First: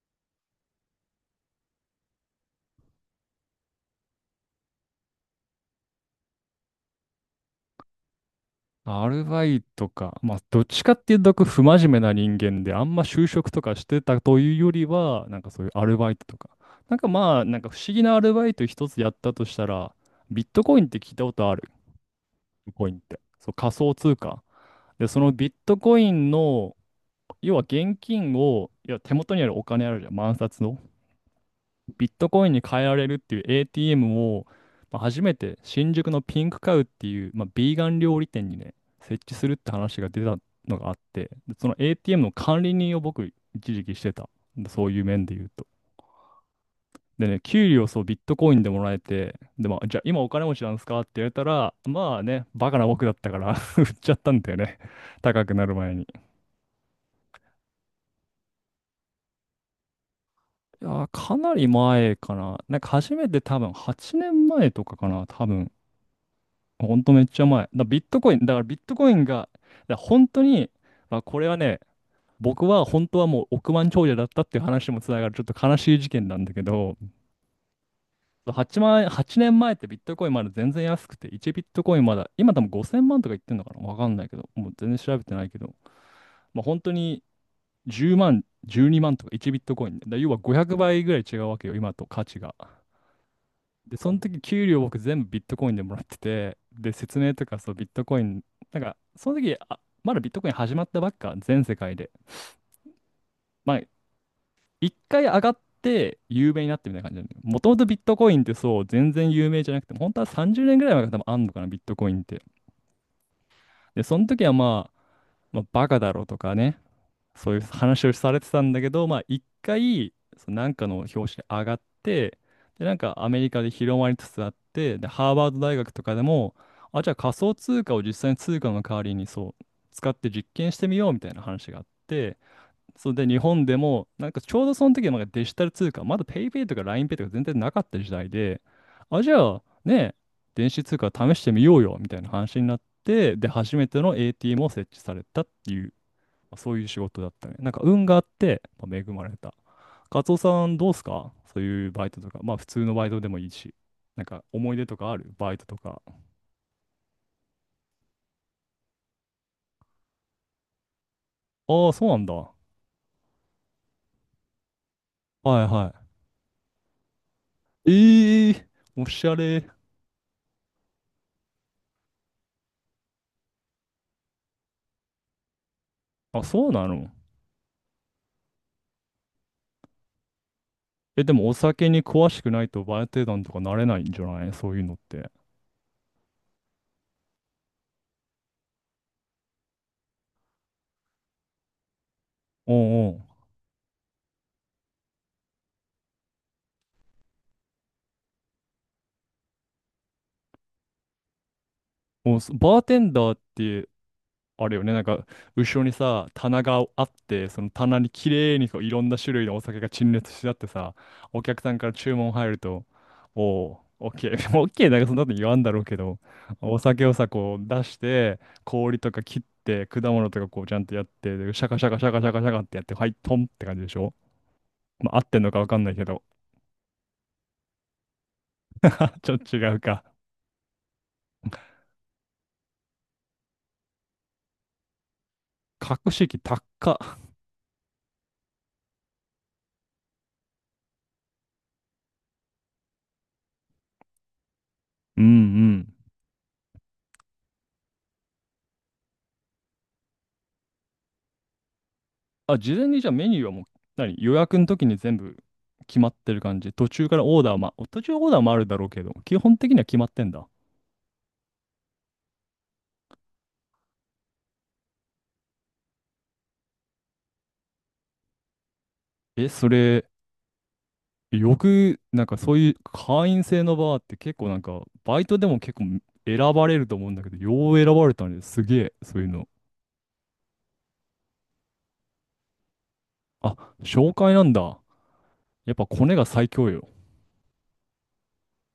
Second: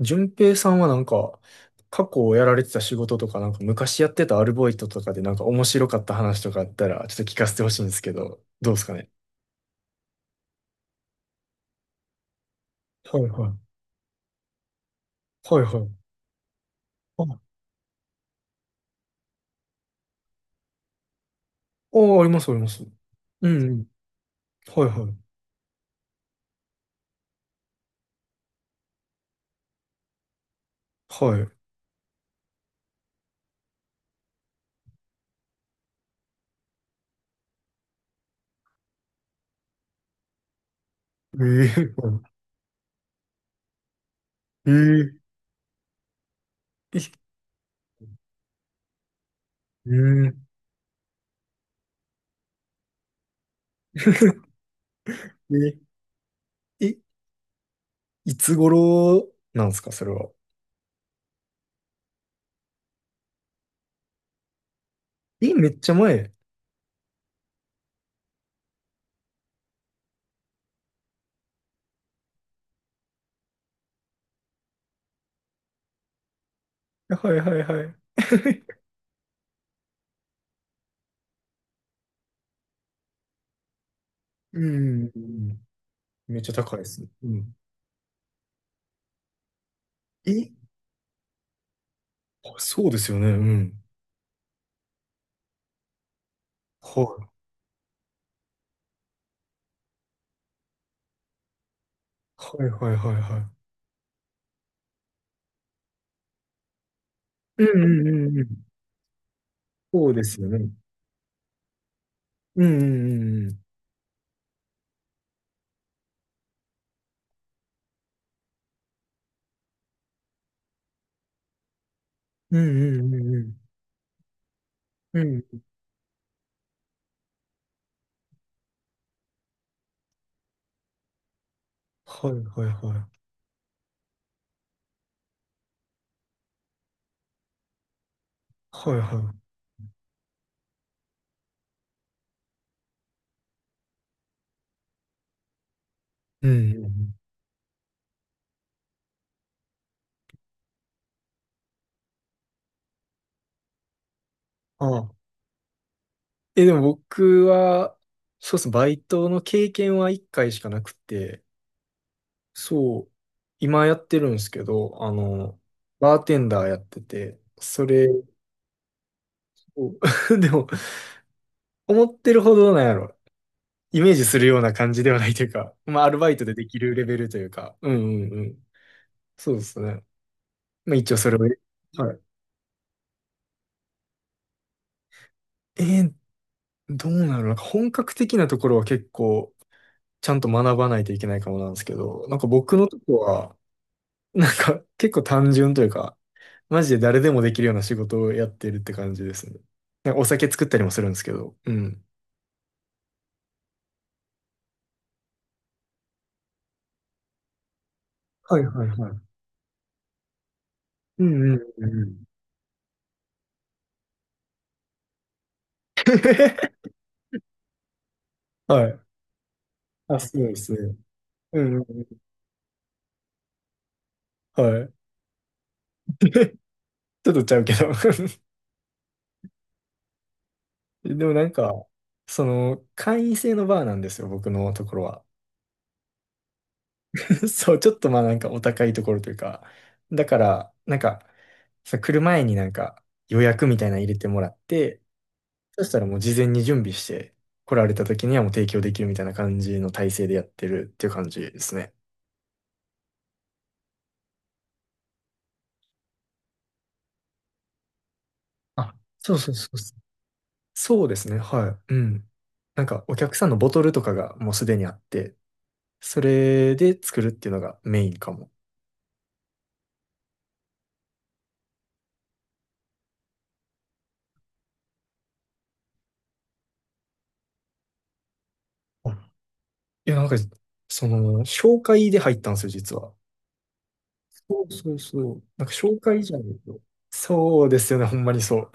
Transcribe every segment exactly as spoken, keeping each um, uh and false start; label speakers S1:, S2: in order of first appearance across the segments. S1: 順平さんはなんか、過去をやられてた仕事とか、なんか昔やってたアルバイトとかでなんか面白かった話とかあったら、ちょっと聞かせてほしいんですけど、どうですか
S2: ア
S1: ね。
S2: ルバイトか。まあ、どっちかっていうと、不真面目な人間で、あんま
S1: はい
S2: 就
S1: は
S2: 職
S1: い。
S2: とかしてたというよりは、なんか
S1: は
S2: そ
S1: い
S2: ういう
S1: は
S2: アル
S1: い。
S2: バイトとか。なんかまあ、
S1: あ、
S2: なんか不思議なアルバイト一つやったとしたら、ビットコインって聞いたことある？
S1: あ、ありま
S2: ビッ
S1: す、ありま
S2: ト
S1: す。
S2: コインって。
S1: う
S2: そう、
S1: んう
S2: 仮
S1: ん。
S2: 想通貨。
S1: はい
S2: で、
S1: はい。
S2: そのビットコインの、要は現金を、いや手元にあるお金あるじゃん。万札の。
S1: はい。
S2: ビットコインに変えられるっていう エーティーエム を、まあ、初めて新宿のピンクカウっていう、まあ、ビーガン料理店にね、設置するって話が出たのがあって、でその エーティーエム
S1: ええ
S2: の管理人を僕、一時期してた。で
S1: え
S2: そういう
S1: ええ
S2: 面で言うと。でね、給料そうビットコインでもらえて、で、まあ、じゃあ今お
S1: え
S2: 金持ちなんですかって言われたら、まあね、バカな僕だったから 売っちゃったんだよね。高くなる
S1: え
S2: 前に。い
S1: え、いつ頃なんですか、それは。
S2: やー、かなり前かな。なんか初めて多分はちねんまえとかかな、多
S1: え、め
S2: 分。
S1: っちゃ前。
S2: ほんとめっちゃ前。だからビットコイン、だからビットコインが、だから本当に、まあ、これはね、僕は本当はもう億万長者だったっていう話にもつながるちょっと悲しい事件なんだけど、
S1: はいはいはい。
S2: はちまん円、年前ってビットコインまだ全然安くて、いちビットコインまだ、今多分ごせんまんとか言ってんのかなわかんないけど、
S1: う
S2: もう全然
S1: ん。
S2: 調べてないけど、
S1: めっちゃ
S2: まあ、
S1: 高い
S2: 本
S1: で
S2: 当
S1: すね。
S2: に
S1: うん。
S2: じゅうまん、じゅうにまんとかいちビットコインで、だから要は
S1: え、
S2: ごひゃくばいぐらい違うわけよ、今と価値
S1: あ、
S2: が。
S1: そうですよね。うん。
S2: で、その時給料僕全部ビットコインでもらってて、で、
S1: は
S2: 説
S1: い。
S2: 明とかそうビットコイン、なんかその時、あ、まだビットコイン始まったばっか、全世界で。
S1: はいはいはいは
S2: まあ、一回上がって有名になってみたいな感じなんだよ、も
S1: い。
S2: と
S1: う
S2: も
S1: ん
S2: とビッ
S1: うん
S2: ト
S1: う
S2: コイ
S1: んう
S2: ンっ
S1: ん。
S2: てそう全然有名じゃなくて、
S1: そ
S2: 本
S1: う
S2: 当
S1: で
S2: は
S1: すよ
S2: 30
S1: ね。
S2: 年ぐらい前から多分あんのかな、ビットコインって。
S1: うんうんうんうん。
S2: で、その時はまあ、まあ、バカだろうとかね、そういう話をされてたんだけど、まあ一回、そのなんかの表紙に上がって、
S1: うん
S2: で、なん
S1: うん
S2: か
S1: う
S2: ア
S1: ん
S2: メリ
S1: う
S2: カで広まりつつあって、で、
S1: ん。う
S2: ハーバード
S1: ん。
S2: 大学とかでも、あ、じゃあ仮想通貨を実際に通貨の代わりにそう、使って実験してみようみたいな話があっ
S1: はい
S2: て、
S1: はいは
S2: それ
S1: い。
S2: で日本でも、なんかちょうどその時はなんかデジタル通貨、まだ ペイペイ とか ラインペイ とか全然なかった時代で、
S1: はい
S2: あ、
S1: は
S2: じ
S1: い。
S2: ゃあね、電子通貨試してみようよみたいな話になって、で、初めての エーティーエム を設置されたっていう
S1: う
S2: まあ
S1: ん
S2: そう
S1: う
S2: い
S1: ん
S2: う
S1: う
S2: 仕
S1: ん。
S2: 事だったね。なんか運があって、まあ、恵まれた。カツオさんどうすかそういうバイトとか。まあ普通のバイトでもいいし。なんか思い出
S1: あ
S2: とか
S1: あ。
S2: あるバイトとか。
S1: え、でも僕は、そうですね、バイトの経験はいっかいしかなくて、
S2: ああ、そうなんだ。は
S1: そう、今やってるんですけど、あ
S2: い
S1: の、
S2: は
S1: バーテンダーやってて、そ
S2: い。
S1: れ
S2: ええー、おしゃれ。
S1: を、でも、思ってるほどなんやろ、イメージするような感じではないというか、まあ、アルバイ
S2: あ、
S1: トでで
S2: そう
S1: き
S2: な
S1: るレ
S2: の？
S1: ベルというか、うんうんうん。そうですね。まあ一応
S2: え、
S1: そ
S2: で
S1: れを。
S2: もお酒に
S1: はい。
S2: 詳しくないとバーテンダーとかなれないんじゃない？そういうのって。
S1: えー、どうなるのか本格的なところは結構ちゃんと学ばないといけないかもなんですけど、なんか僕のと
S2: おうお
S1: こ
S2: う。
S1: は、なんか結構単純というか、マジで誰でもできるような仕事をやってるって感じですね。なんかお酒作ったりもするんですけど。うん。
S2: おう、そバーテンダーってあるよね。なんか、後ろにさ、棚があって、その棚に綺
S1: は
S2: 麗
S1: い
S2: にこ
S1: は
S2: う
S1: い
S2: いろ
S1: は
S2: んな
S1: い。
S2: 種類のお酒が陳列してあってさ、
S1: う
S2: お
S1: んうん
S2: 客さん
S1: う
S2: から
S1: んう
S2: 注
S1: ん。
S2: 文入ると、おお、オッケー、オッケーなんかそんなこと言わんだろうけど、お 酒をさ、こう出して、
S1: はい。
S2: 氷とか切って、果
S1: あ、
S2: 物と
S1: そう
S2: か
S1: で
S2: こう
S1: す
S2: ちゃんと
S1: ね。
S2: やって、で
S1: う
S2: シャ
S1: ん
S2: カ
S1: うん
S2: シャカシャカシャカシャカってやって、はい、トンって感じでしょ？
S1: うん。はい。
S2: まあ、合ってんのかわかんないけど、
S1: ちょっとちゃうけど。
S2: ちょっと違うか。
S1: でもなんか、その、会員制のバーなんですよ、僕のところは。
S2: 格式高っ。
S1: そう、ちょっとまあなんかお高いところというか、だから、なんか、さ、来る前になんか予約みたいなの入れてもらって、
S2: うんう
S1: そし
S2: ん。
S1: たらもう事前に準備して、来られた時にはもう提供できるみたいな感じの体制でやってるっていう感じですね。
S2: あ、事前にじゃあメニューはもう、何、予約の時に全部決まってる感じ？途中からオーダーま、途中オーダーもあるだろう
S1: あ、
S2: けど、
S1: そ
S2: 基
S1: うそう
S2: 本
S1: そ
S2: 的
S1: う
S2: には
S1: そ
S2: 決
S1: う。
S2: まってんだ。
S1: そうですね、はい。うん。なんかお客さんのボトルとかがもうすでにあって、それで作るっていうのがメインかも。
S2: え、それ、よく、なんかそういう会員制のバーって結構なんか、バイトでも結構選ばれると思うんだけど、よう選ばれたね。すげえ、
S1: あ、
S2: そういうの。
S1: いや、なんか、その、紹介で入ったんですよ、実は。
S2: あ、紹介なん
S1: そう
S2: だ。
S1: そうそう。なん
S2: や
S1: か
S2: っぱ
S1: 紹
S2: コネ
S1: 介
S2: が
S1: じゃな
S2: 最
S1: い
S2: 強
S1: と。
S2: よ。
S1: そうですよね、ほんまにそう。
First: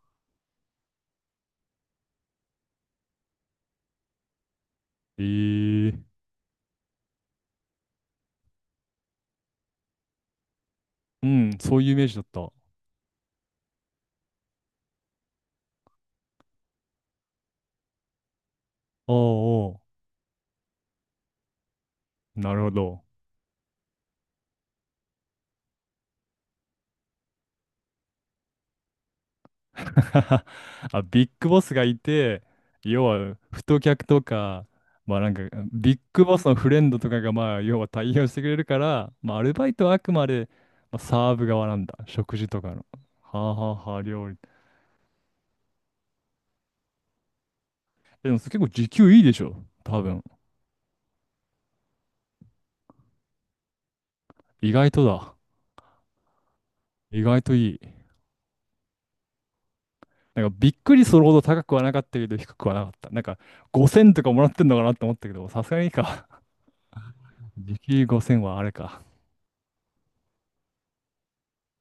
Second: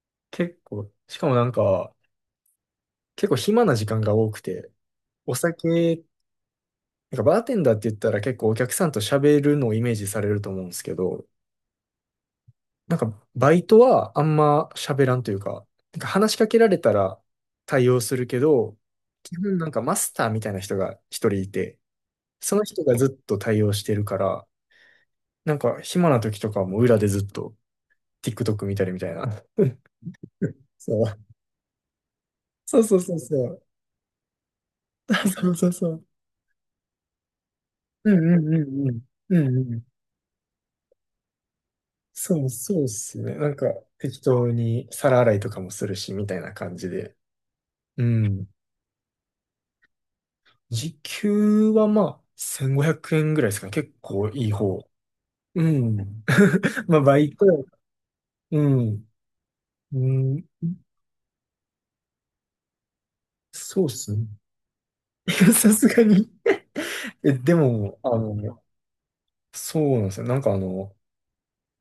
S1: 結構、しかもなんか、結構暇な時間が多くて、お
S2: え
S1: 酒、
S2: え、
S1: なんかバーテンダーって言ったら結構お客さんと喋るのをイメージされると思うんですけど、
S2: うん、そういうイメージだった。ああ、
S1: なんかバイトはあんま喋らんというか、なんか話しかけられたら対応するけど、
S2: あ
S1: 基本なんかマスターみたいな人が一人いて、
S2: あ、な
S1: そ
S2: る
S1: の
S2: ほ
S1: 人が
S2: ど。
S1: ずっと対応してるから、なんか暇な時とかも裏でずっと TikTok 見たりみたいな。そ
S2: あ、
S1: う
S2: ビッグボスがいて、
S1: そうそう
S2: 要
S1: そう
S2: は、
S1: そう。
S2: 太客とか、まあな んか、
S1: そうそうそ
S2: ビッ
S1: う。
S2: グボスのフレンドとかが、まあ、要は
S1: う
S2: 対応
S1: ん
S2: し
S1: う
S2: てく
S1: ん
S2: れ
S1: う
S2: るか
S1: んうん。
S2: ら、まあ、ア
S1: う
S2: ルバ
S1: んう
S2: イ
S1: ん。
S2: トはあくまで、まあ、サーブ側なんだ。食
S1: そ
S2: 事
S1: う
S2: とか
S1: そう
S2: の。
S1: っす
S2: は
S1: ね。な
S2: あ
S1: んか
S2: はあはあ、
S1: 適
S2: 料理。
S1: 当に皿洗いとかもするし、みたいな感じで。う
S2: え、でも、
S1: ん。
S2: それ結構時給いいでしょ。多分。
S1: 時給はまあ、せんごひゃくえんぐらいですかね。結構いい
S2: 意
S1: 方。
S2: 外とだ。
S1: うん。まあ、バ
S2: 意
S1: イ
S2: 外
S1: ト。
S2: といい。
S1: うん。う
S2: な
S1: ん。
S2: んか、びっくりするほど高くはなかったけど、低くはなかった。なんか、
S1: そうっ
S2: ごせん
S1: す
S2: と
S1: ね。
S2: かもらってんのかなって思ったけど、さす
S1: さ
S2: がに
S1: す
S2: いい
S1: が
S2: か。
S1: に。え、で
S2: 時
S1: も、
S2: 給
S1: あ
S2: ごせんはあ
S1: の、
S2: れか。
S1: そうなんですよ。なんかあの、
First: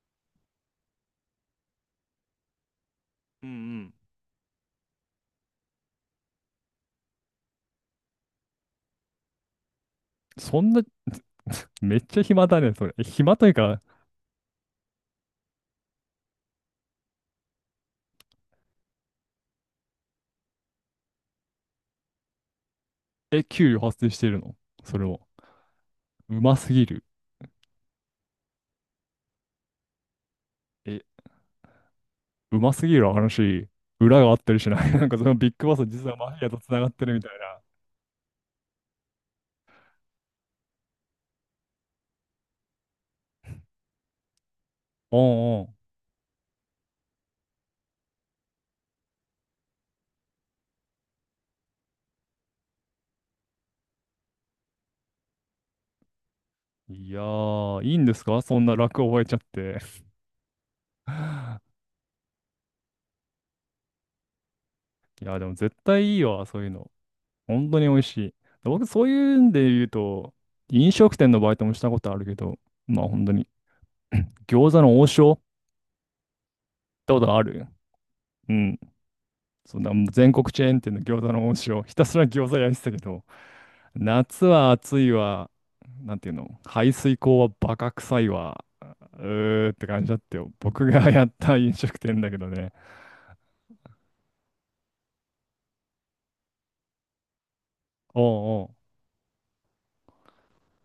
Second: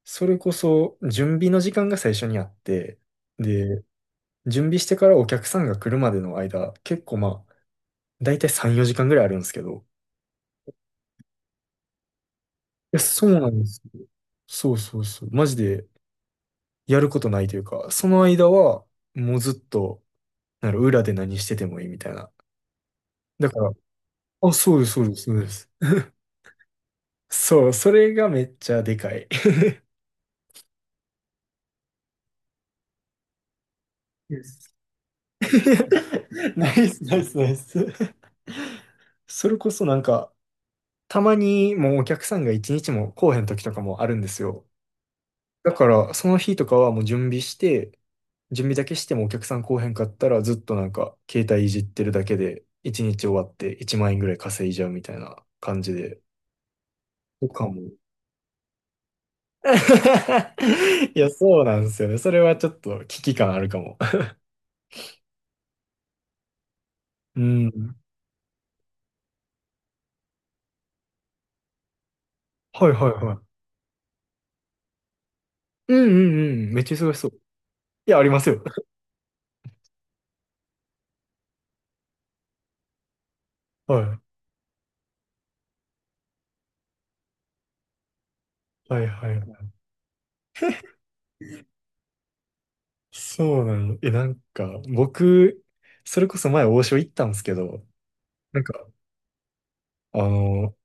S1: それこそ準備の時間が最初にあって、
S2: うんう
S1: で、
S2: ん。
S1: 準備してからお客さんが来るまでの間、結構まあ、だいたいさん、よじかんぐらいあるんですけど。
S2: そんな めっちゃ暇だね、それ。
S1: いや、
S2: え、
S1: そ
S2: 暇
S1: う
S2: と
S1: な
S2: いう
S1: んです、
S2: か、
S1: そうそうそう。マジでやることないというか、その間はもうずっと、なんか裏で何しててもいいみたいな。
S2: え、
S1: だか
S2: 給
S1: ら、
S2: 料発生してる
S1: あ、
S2: の？
S1: そうです、
S2: そ
S1: そ
S2: れ
S1: うです、
S2: も。
S1: そうです。
S2: うますぎる。
S1: そう、それがめっちゃでかい。
S2: え、うますぎる話、裏があっ
S1: で
S2: たりし
S1: す。
S2: ない？ なんかそのビッグバ ス実はマフィアと
S1: ナ
S2: 繋が
S1: イ
S2: っ
S1: ス、
S2: てる
S1: ナ
S2: み
S1: イ
S2: たい
S1: ス、ナイ
S2: な。
S1: ス。それこそなんか、たまにもうお客さんが一日も来おへん時とかもあるんですよ。
S2: うんう
S1: だ
S2: ん。
S1: から、その日とかはもう準備して、準備だけしてもお客さん来おへんかったらずっとなんか携帯いじってるだけでいちにち終わっていちまん円ぐらい稼いじゃうみたいな感じで。
S2: いや
S1: とか
S2: ー、
S1: も。
S2: いいんですか、そんな楽覚えちゃって。
S1: いや、そうなんで すよね。それはちょっと危機感あるかも。
S2: いや、でも絶対いいわ、そういうの。
S1: う
S2: 本当に美
S1: ん。
S2: 味しい。で僕、そういうんで言うと、飲食店のバイトもしたことあるけど、
S1: はい
S2: まあ
S1: はい
S2: 本当
S1: は
S2: に、餃子の王将行っ
S1: い。うんうんうん。めっちゃ忙
S2: た
S1: し
S2: こ
S1: そ
S2: と
S1: う。
S2: ある？
S1: いや、あります
S2: う
S1: よ。
S2: ん。そんなもう全国チェーン店の餃子の恩師をひたすら餃子焼いてたけど、
S1: はい。
S2: 夏は暑いわ、なんていうの、排水口はバカ臭いわ、
S1: はい
S2: う
S1: はいは
S2: ーっ
S1: い。
S2: て感じだったよ。僕がやった飲食店だけどね。
S1: そうなの。え、なんか、僕、それこそ前王将行ったんですけど、
S2: お
S1: な
S2: う
S1: ん
S2: お
S1: か、
S2: う。
S1: あの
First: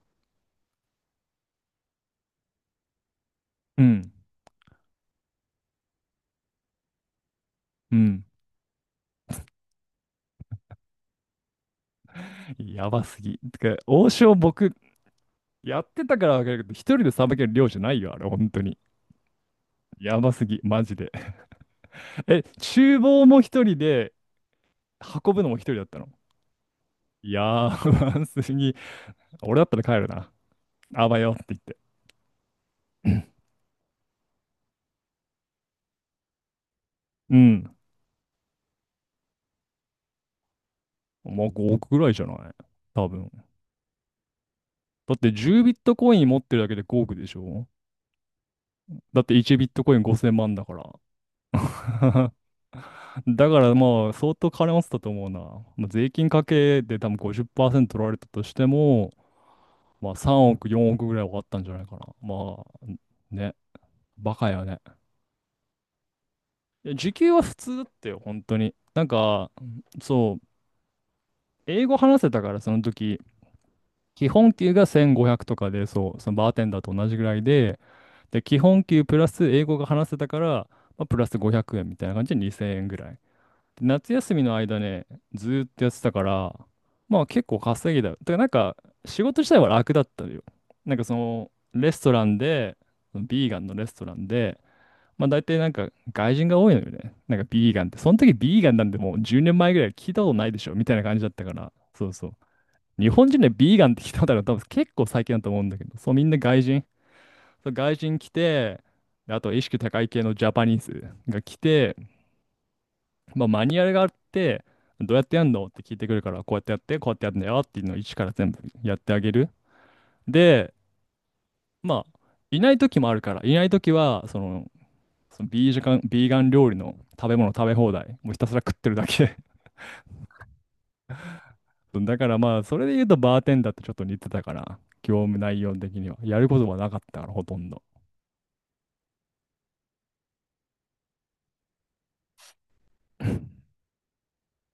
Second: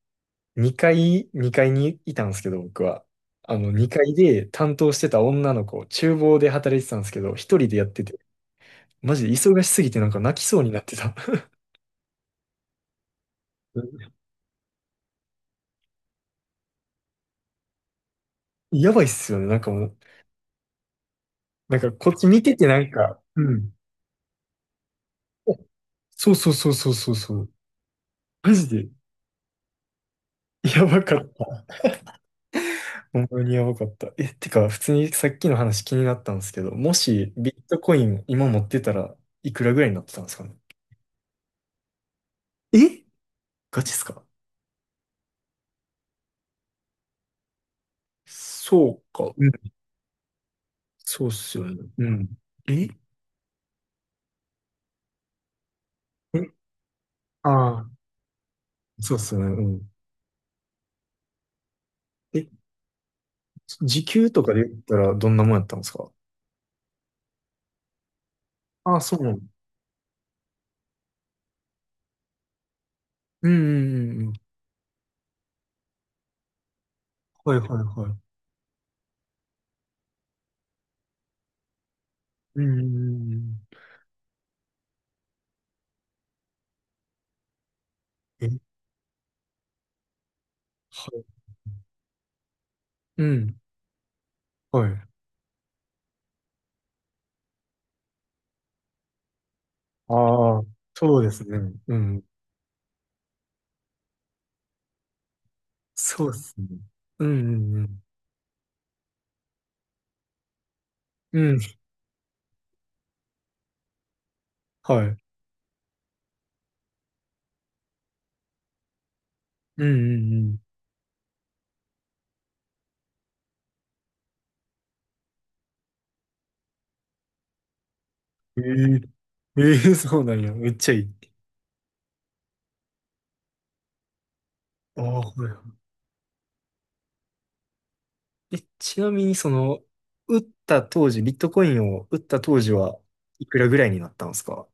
S1: 2階、にかいにいたんですけど、僕は。あの、
S2: う
S1: 2
S2: ん、
S1: 階で担当してた女の子、厨房で働いてたんですけど、一人でやっ
S2: う
S1: てて、
S2: ん。
S1: マジで忙しすぎてなんか泣きそうになってた。
S2: やばすぎ。てか、王将僕、やってたからわかるけど、一人でさばける量じゃないよ、あれ、本当に。
S1: やばいっすよね、なんかもう。
S2: やばすぎ、マジで。
S1: なんかこっち見
S2: え、
S1: ててなん
S2: 厨
S1: か、
S2: 房も
S1: う
S2: 一
S1: ん。
S2: 人で、運ぶのも一人だったの？
S1: そうそうそうそうそうそう。
S2: やばす
S1: マジ
S2: ぎ。
S1: で、
S2: 俺だったら帰るな。
S1: やば
S2: あ
S1: か
S2: ば
S1: っ
S2: よって言っ
S1: た。
S2: て。
S1: ほんまにやばかった。え、てか、普通にさっきの話気になったんですけど、もし
S2: う
S1: ビッ
S2: ん。
S1: トコイン今持ってたらいくらぐらいになってたんですかね。
S2: まあごおくぐらいじゃない？
S1: え、
S2: 多分。
S1: ガチっすか。
S2: だってじゅうビットコイン持ってるだけでごおくでしょ？
S1: そう
S2: だっ
S1: か。
S2: ていちビットコインごせんまんだから。
S1: そうっすよね。うん。ええ、
S2: だからまあ相当金持ってたと思うな。まあ、税金かけで多分
S1: ああ、
S2: ごじゅっパーセント取られたとしても、
S1: そうっすよね。うん。
S2: まあさんおく、よんおくぐらいはあったんじゃないかな。
S1: え、
S2: まあね、
S1: 時給
S2: バ
S1: と
S2: カ
S1: かで
S2: よ
S1: 言
S2: ね。
S1: ったらどんなもんやったんですか。
S2: いや時給は普通だったよ、本当に。
S1: ああ、
S2: なん
S1: そうなの。
S2: か、そう、英語話せたからその時、
S1: うん、うん、うん。
S2: 基
S1: うん、
S2: 本給がせんごひゃくとかで、そう、そのバーテンダーと同じぐらい
S1: はいはい
S2: で、
S1: はい。
S2: で、基本給プラス英語が話せたから、まあ、プラスごひゃくえんみたいな感じで
S1: うん、
S2: 2000
S1: う
S2: 円ぐらい。
S1: ん、うん。
S2: で夏休みの間ね、ずーっとやってたから、まあ結構稼ぎだよ。だからなん
S1: え、
S2: か仕事自体は楽だったのよ。なんか
S1: は
S2: そ
S1: い。
S2: のレストランで、
S1: う
S2: ビーガ
S1: ん、
S2: ンのレストランで、
S1: はい。
S2: まあ大体なんか外人が多いのよね。なんかビーガンって。その時ビーガンなんてもうじゅうねんまえぐらい聞いたことない
S1: あ
S2: で
S1: あ、
S2: しょみたいな感
S1: そう
S2: じだ
S1: で
S2: っ
S1: す
S2: たか
S1: ね。
S2: ら。
S1: う
S2: そう
S1: ん。
S2: そう。日本人でビーガンって聞いたことあるの多分結構最近だと思うんだけど、そうみ
S1: そ
S2: ん
S1: うっ
S2: な
S1: す
S2: 外
S1: ね。
S2: 人。
S1: うん、
S2: そう
S1: う
S2: 外
S1: ん、
S2: 人来て、であと意識高い系のジャパニーズ
S1: う
S2: が
S1: ん。う
S2: 来
S1: ん、
S2: て、まあ、マニュアルがあって、
S1: は
S2: どう
S1: い。
S2: やってやんのって聞いてくるから、こうやってやって、こうやってやるんだよっていうのを一から全部やってあげる。
S1: うん、うん、
S2: で、まあ、いない時もあるから、いない時は、その、そのビージガン、ビーガン料理の食べ物食べ放題、もうひたすら
S1: う
S2: 食って
S1: ん。
S2: るだけ。
S1: ええ、ええ、そうなんや。めっちゃいい。
S2: だからまあ、それで言うとバーテンダーってちょっと似てたから、
S1: あ
S2: 業
S1: あ、は
S2: 務内容
S1: い。
S2: 的には。やることはなかったから、ほとんど。
S1: で、ちなみにその、売った当時、ビットコインを売った当時はいくらぐらいになったんですか。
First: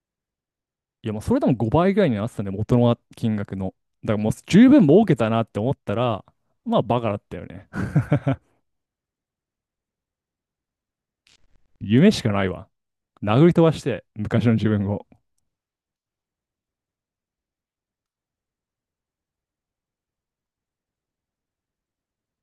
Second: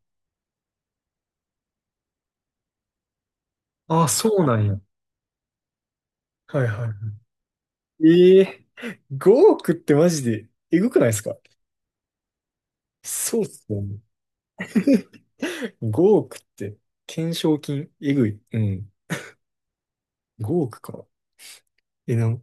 S2: いや、もうそれでもごばいぐらいになってたね、元の金額の。
S1: ああ、
S2: だからもう
S1: そうなん
S2: 十
S1: や。
S2: 分儲けたなって思ったら、
S1: はい
S2: まあ
S1: は
S2: バカだったよね。
S1: い。え え、ごおくってマジでえぐくないですか。
S2: 夢しかないわ。
S1: そうっ
S2: 殴り
S1: す
S2: 飛ば
S1: よ
S2: し
S1: ね。
S2: て、昔の自分を。
S1: ごおくって、懸賞金、えぐい。うん。ごおくか。え、なん、